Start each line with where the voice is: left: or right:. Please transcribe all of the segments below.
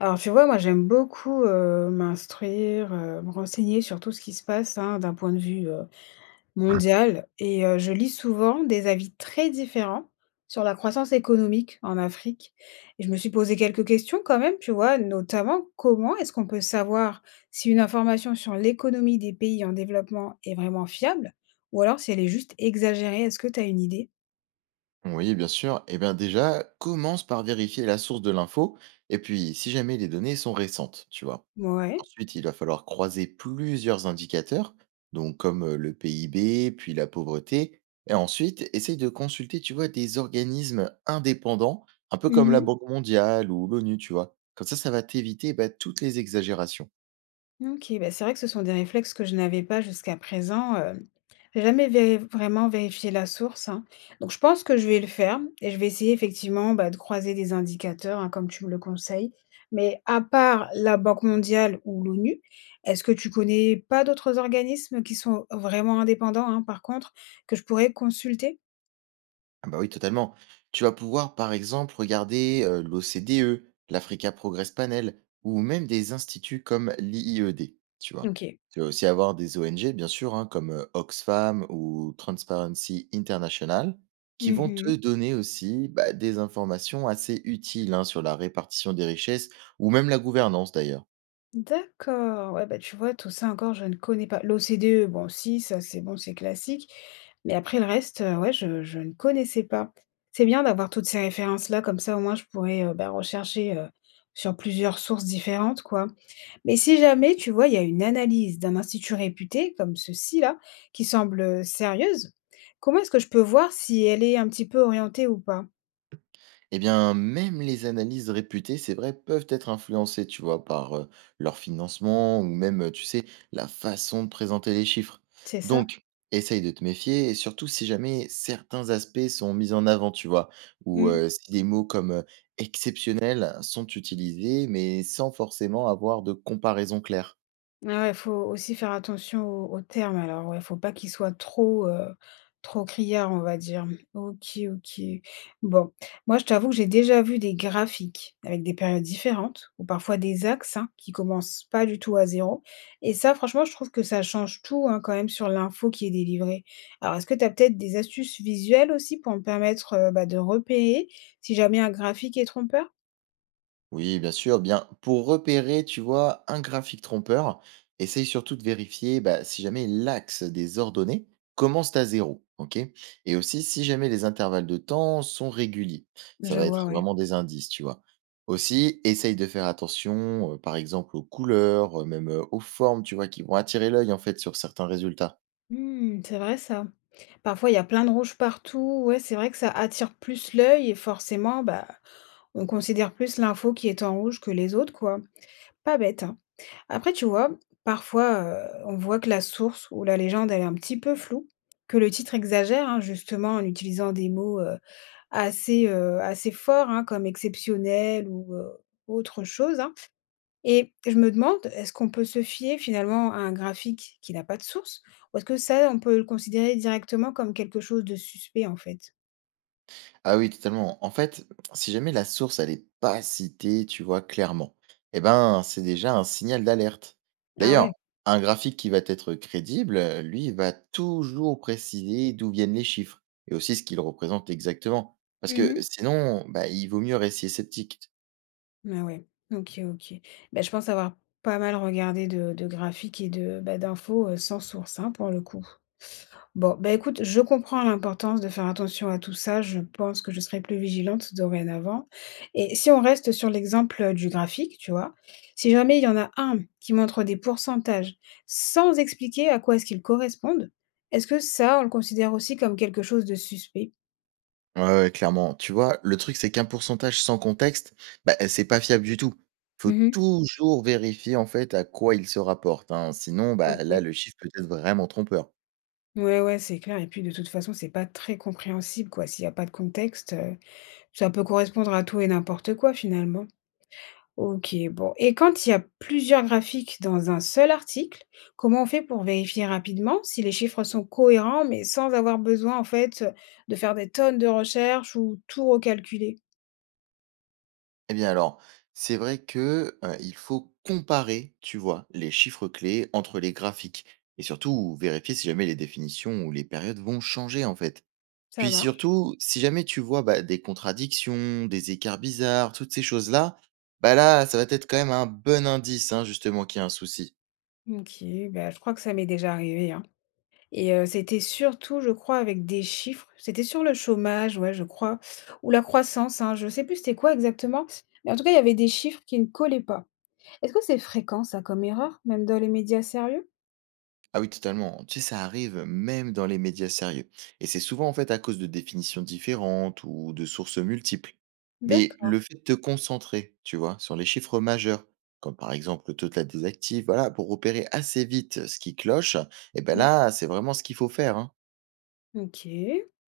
left: Alors tu vois, moi j'aime beaucoup, m'instruire, me renseigner sur tout ce qui se passe, hein, d'un point de vue, mondial. Et je lis souvent des avis très différents sur la croissance économique en Afrique, et je me suis posé quelques questions quand même, tu vois? Notamment, comment est-ce qu'on peut savoir si une information sur l'économie des pays en développement est vraiment fiable ou alors si elle est juste exagérée? Est-ce que tu as une idée?
right: Oui, bien sûr. Eh bien déjà, commence par vérifier la source de l'info, et puis si jamais les données sont récentes, tu vois.
left: Mouais.
right: Ensuite, il va falloir croiser plusieurs indicateurs, donc comme le PIB, puis la pauvreté, et ensuite, essaye de consulter, tu vois, des organismes indépendants, un peu comme la Banque mondiale ou l'ONU, tu vois. Comme ça va t'éviter bah, toutes les exagérations.
left: OK, bah, c'est vrai que ce sont des réflexes que je n'avais pas jusqu'à présent, j'ai jamais vé vraiment vérifié la source, hein, donc je pense que je vais le faire et je vais essayer effectivement, bah, de croiser des indicateurs, hein, comme tu me le conseilles. Mais à part la Banque mondiale ou l'ONU, est-ce que tu connais pas d'autres organismes qui sont vraiment indépendants, hein, par contre, que je pourrais consulter?
right: Ah bah oui, totalement. Tu vas pouvoir, par exemple, regarder l'OCDE, l'Africa Progress Panel, ou même des instituts comme l'IIED, tu vois.
left: OK.
right: Tu vas aussi avoir des ONG, bien sûr, hein, comme Oxfam ou Transparency International, qui vont te
left: Mmh.
right: donner aussi bah, des informations assez utiles hein, sur la répartition des richesses, ou même la gouvernance d'ailleurs.
left: D'accord, ouais, bah, tu vois, tout ça encore, je ne connais pas. L'OCDE, bon, si, ça c'est bon, c'est classique. Mais après le reste, ouais, je ne connaissais pas. C'est bien d'avoir toutes ces références-là, comme ça au moins je pourrais bah, rechercher sur plusieurs sources différentes, quoi. Mais si jamais, tu vois, il y a une analyse d'un institut réputé, comme ceci-là, qui semble sérieuse, comment est-ce que je peux voir si elle est un petit peu orientée ou pas?
right: Eh bien, même les analyses réputées, c'est vrai, peuvent être influencées, tu vois, par leur financement ou même, tu sais, la façon de présenter les chiffres.
left: C'est ça?
right: Donc, essaye de te méfier, et surtout si jamais certains aspects sont mis en avant, tu vois, ou si des mots comme exceptionnel sont utilisés, mais sans forcément avoir de comparaison claire.
left: Ah ouais, faut aussi faire attention aux termes alors, ouais, faut pas qu'ils soient trop, trop criards, on va dire. OK, OK. Bon, moi je t'avoue que j'ai déjà vu des graphiques avec des périodes différentes ou parfois des axes, hein, qui commencent pas du tout à zéro. Et ça franchement je trouve que ça change tout, hein, quand même sur l'info qui est délivrée. Alors est-ce que tu as peut-être des astuces visuelles aussi pour me permettre, bah, de repérer si jamais un graphique est trompeur?
right: Oui, bien sûr. Bien, pour repérer, tu vois, un graphique trompeur, essaye surtout de vérifier bah, si jamais l'axe des ordonnées commence à zéro, ok? Et aussi si jamais les intervalles de temps sont réguliers. Ça
left: Je
right: va
left: vois,
right: être
left: ouais.
right: vraiment des indices, tu vois. Aussi, essaye de faire attention, par exemple, aux couleurs, même aux formes, tu vois, qui vont attirer l'œil, en fait, sur certains résultats.
left: Mmh, c'est vrai ça. Parfois, il y a plein de rouge partout. Ouais, c'est vrai que ça attire plus l'œil et forcément, bah, on considère plus l'info qui est en rouge que les autres, quoi. Pas bête, hein. Après, tu vois, parfois, on voit que la source ou la légende, elle est un petit peu floue, que le titre exagère, hein, justement, en utilisant des mots assez, assez forts, hein, comme exceptionnel ou autre chose, hein. Et je me demande, est-ce qu'on peut se fier finalement à un graphique qui n'a pas de source? Ou est-ce que ça, on peut le considérer directement comme quelque chose de suspect en fait?
right: Ah oui, totalement. En fait, si jamais la source, elle est pas citée, tu vois, clairement, eh ben, c'est déjà un signal d'alerte.
left: Ah
right: D'ailleurs,
left: ouais?
right: un graphique qui va être crédible, lui, va toujours préciser d'où viennent les chiffres et aussi ce qu'ils représentent exactement. Parce que
left: Mmh.
right: sinon, bah, il vaut mieux rester sceptique.
left: Ah ouais, OK, OK. Bah, je pense avoir pas mal regardé de graphiques et de, bah, d'infos, sans source, hein, pour le coup. Bon, bah, écoute, je comprends l'importance de faire attention à tout ça. Je pense que je serai plus vigilante dorénavant. Et si on reste sur l'exemple, du graphique, tu vois? Si jamais il y en a un qui montre des pourcentages sans expliquer à quoi est-ce qu'ils correspondent, est-ce que ça, on le considère aussi comme quelque chose de suspect?
right: Ouais, ouais, clairement. Tu vois, le truc, c'est qu'un pourcentage sans contexte, bah, c'est pas fiable du tout. Faut
left: Mmh.
right: toujours vérifier, en fait, à quoi il se rapporte, hein. Sinon, bah, là,
left: OK.
right: le chiffre peut être vraiment trompeur.
left: Ouais, ouais, c'est clair et puis de toute façon, c'est pas très compréhensible, quoi. S'il y a pas de contexte, ça peut correspondre à tout et n'importe quoi, finalement. OK, bon. Et quand il y a plusieurs graphiques dans un seul article, comment on fait pour vérifier rapidement si les chiffres sont cohérents, mais sans avoir besoin, en fait, de faire des tonnes de recherches ou tout recalculer?
right: Eh bien alors, c'est vrai que, il faut comparer, tu vois, les chiffres clés entre les graphiques et surtout vérifier si jamais les définitions ou les périodes vont changer, en fait.
left: Ça
right: Puis
left: marche.
right: surtout, si jamais tu vois, bah, des contradictions, des écarts bizarres, toutes ces choses-là, bah, là, ça va être quand même un bon indice, hein, justement, qu'il y a un souci.
left: OK, bah, je crois que ça m'est déjà arrivé, hein. Et c'était surtout, je crois, avec des chiffres. C'était sur le chômage, ouais, je crois, ou la croissance, hein, je sais plus c'était quoi exactement. Mais en tout cas, il y avait des chiffres qui ne collaient pas. Est-ce que c'est fréquent, ça, comme erreur, même dans les médias sérieux?
right: Ah oui, totalement. Tu sais, ça arrive même dans les médias sérieux. Et c'est souvent en fait à cause de définitions différentes ou de sources multiples. Mais
left: D'accord.
right: le fait de te concentrer, tu vois, sur les chiffres majeurs, comme par exemple le total des actifs, voilà, pour repérer assez vite ce qui cloche, et ben là, c'est vraiment ce qu'il faut faire, hein.
left: OK,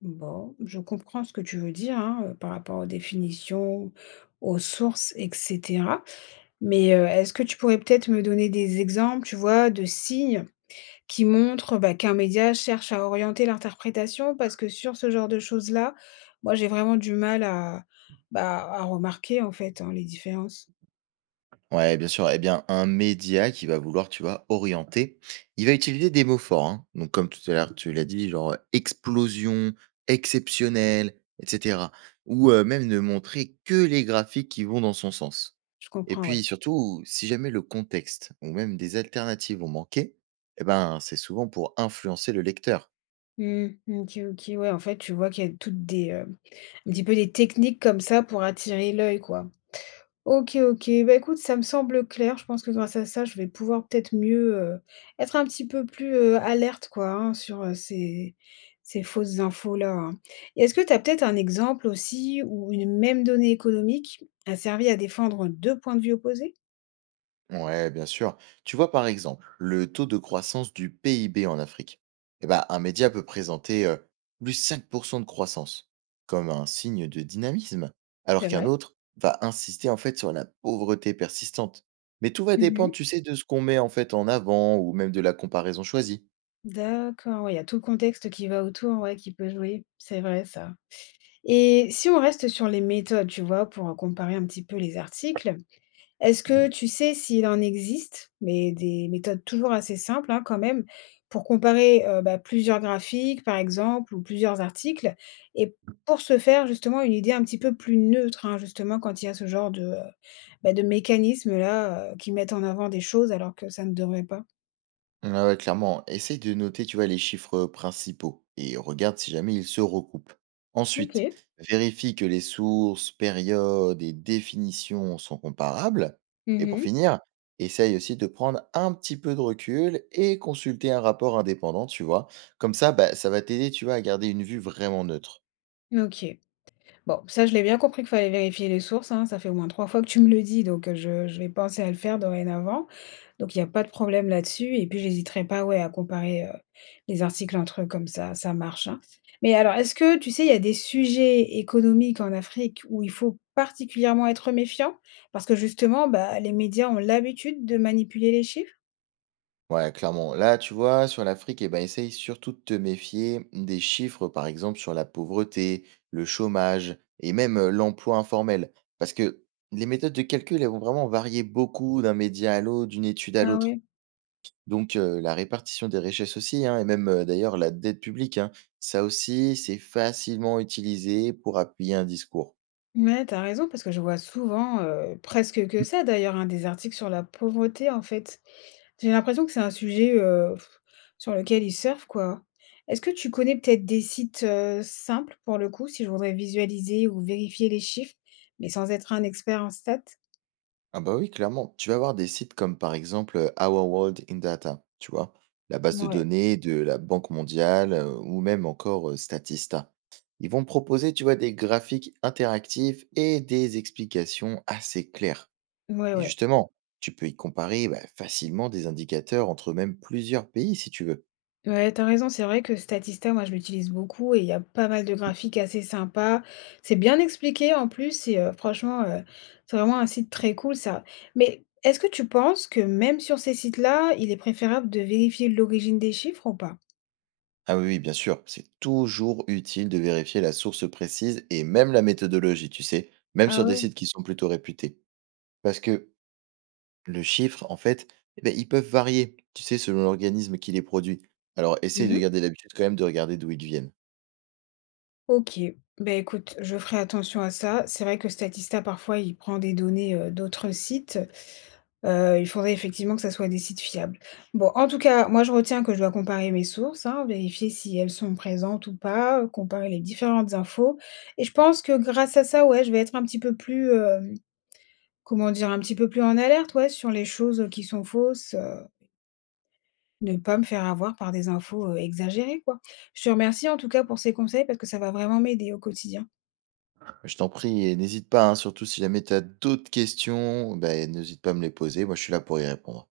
left: bon, je comprends ce que tu veux dire, hein, par rapport aux définitions, aux sources et cetera. Mais, est-ce que tu pourrais peut-être me donner des exemples, tu vois, de signes qui montrent, bah, qu'un média cherche à orienter l'interprétation? Parce que sur ce genre de choses-là, moi, j'ai vraiment du mal à, bah, à remarquer, en fait, hein, les différences.
right: Ouais, bien sûr. Eh bien, un média qui va vouloir, tu vois, orienter, il va utiliser des mots forts, hein. Donc, comme tout à l'heure, tu l'as dit, genre explosion, exceptionnel, etc. Ou même ne montrer que les graphiques qui vont dans son sens.
left: Je
right: Et
left: comprends, ouais.
right: puis, surtout, si jamais le contexte ou même des alternatives ont manqué, eh ben, c'est souvent pour influencer le lecteur.
left: Mmh, OK, OK, ouais, en fait, tu vois qu'il y a toutes des, un petit peu des techniques comme ça pour attirer l'œil, quoi. OK, OK. Bah, écoute, ça me semble clair. Je pense que grâce à ça, je vais pouvoir peut-être mieux, être un petit peu plus, alerte quoi, hein, sur, ces fausses infos-là, hein. Et est-ce que tu as peut-être un exemple aussi où une même donnée économique a servi à défendre 2 points de vue opposés?
right: Ouais, bien sûr. Tu vois, par exemple, le taux de croissance du PIB en Afrique. Eh ben, un média peut présenter +5% de croissance comme un signe de dynamisme, alors
left: C'est
right: qu'un
left: vrai?
right: autre va insister en fait sur la pauvreté persistante. Mais tout va dépendre,
left: Mmh.
right: tu sais, de ce qu'on met en fait en avant ou même de la comparaison choisie.
left: D'accord, ouais, il y a tout le contexte qui va autour, ouais, qui peut jouer. C'est vrai ça. Et si on reste sur les méthodes, tu vois, pour comparer un petit peu les articles. Est-ce que tu sais s'il en existe, mais des méthodes toujours assez simples, hein, quand même, pour comparer, bah, plusieurs graphiques, par exemple, ou plusieurs articles et pour se faire justement une idée un petit peu plus neutre, hein, justement quand il y a ce genre de, bah, de mécanismes-là, qui mettent en avant des choses alors que ça ne devrait pas?
right: Ah ouais, clairement, essaye de noter, tu vois, les chiffres principaux et regarde si jamais ils se recoupent. Ensuite,
left: OK.
right: vérifie que les sources, périodes et définitions sont comparables. Et pour
left: Mmh.
right: finir, essaye aussi de prendre un petit peu de recul et consulter un rapport indépendant, tu vois. Comme ça, bah, ça va t'aider, tu vois, à garder une vue vraiment neutre.
left: OK. Bon, ça je l'ai bien compris qu'il fallait vérifier les sources, hein, ça fait au moins 3 fois que tu me le dis donc, je vais penser à le faire dorénavant. Donc il y a pas de problème là-dessus et puis j'hésiterai pas, ouais, à comparer, les articles entre eux comme ça marche, hein. Mais alors est-ce que tu sais, il y a des sujets économiques en Afrique où il faut particulièrement être méfiant? Parce que justement, bah, les médias ont l'habitude de manipuler les chiffres?
right: Ouais, clairement. Là, tu vois, sur l'Afrique, eh ben, essaye surtout de te méfier des chiffres, par exemple, sur la pauvreté, le chômage et même l'emploi informel. Parce que les méthodes de calcul, elles vont vraiment varier beaucoup d'un média à l'autre, d'une étude à
left: Ah
right: l'autre.
left: oui,
right: Donc, la répartition des richesses aussi, hein, et même d'ailleurs la dette publique, hein, ça aussi, c'est facilement utilisé pour appuyer un discours.
left: mais t'as raison parce que je vois souvent, presque que ça d'ailleurs, hein, des articles sur la pauvreté, en fait. J'ai l'impression que c'est un sujet, sur lequel ils surfent, quoi. Est-ce que tu connais peut-être des sites, simples pour le coup, si je voudrais visualiser ou vérifier les chiffres, mais sans être un expert en stats?
right: Ah bah oui, clairement. Tu vas avoir des sites comme par exemple Our World in Data, tu vois, la base de
left: Mouais,
right: données de la Banque mondiale ou même encore Statista. Ils vont proposer, tu vois, des graphiques interactifs et des explications assez claires.
left: ouais,
right: Et
left: ouais.
right: justement, tu peux y comparer bah, facilement des indicateurs entre même plusieurs pays si tu veux.
left: Ouais, t'as raison, c'est vrai que Statista, moi, je l'utilise beaucoup et il y a pas mal de graphiques assez sympas. C'est bien expliqué en plus et franchement, c'est vraiment un site très cool ça. Mais est-ce que tu penses que même sur ces sites-là, il est préférable de vérifier l'origine des chiffres ou pas?
right: Ah oui, oui, bien sûr, c'est toujours utile de vérifier la source précise et même la méthodologie, tu sais, même
left: Ah
right: sur des
left: ouais?
right: sites qui sont plutôt réputés. Parce que le chiffre, en fait, eh ben ils peuvent varier, tu sais, selon l'organisme qui les produit. Alors, essaye de
left: Mmh.
right: garder l'habitude quand même de regarder d'où ils viennent.
left: OK. Ben écoute, je ferai attention à ça. C'est vrai que Statista, parfois, il prend des données, d'autres sites. Il faudrait effectivement que ça soit des sites fiables. Bon, en tout cas, moi, je retiens que je dois comparer mes sources, hein, vérifier si elles sont présentes ou pas, comparer les différentes infos et je pense que grâce à ça, ouais, je vais être un petit peu plus, comment dire? Un petit peu plus en alerte, ouais, sur les choses qui sont fausses, ne pas me faire avoir par des infos, exagérées, quoi. Je te remercie en tout cas pour ces conseils parce que ça va vraiment m'aider au quotidien.
right: Je t'en prie et n'hésite pas, hein, surtout si jamais tu as d'autres questions, ben, n'hésite pas à me les poser. Moi, je suis là pour y répondre.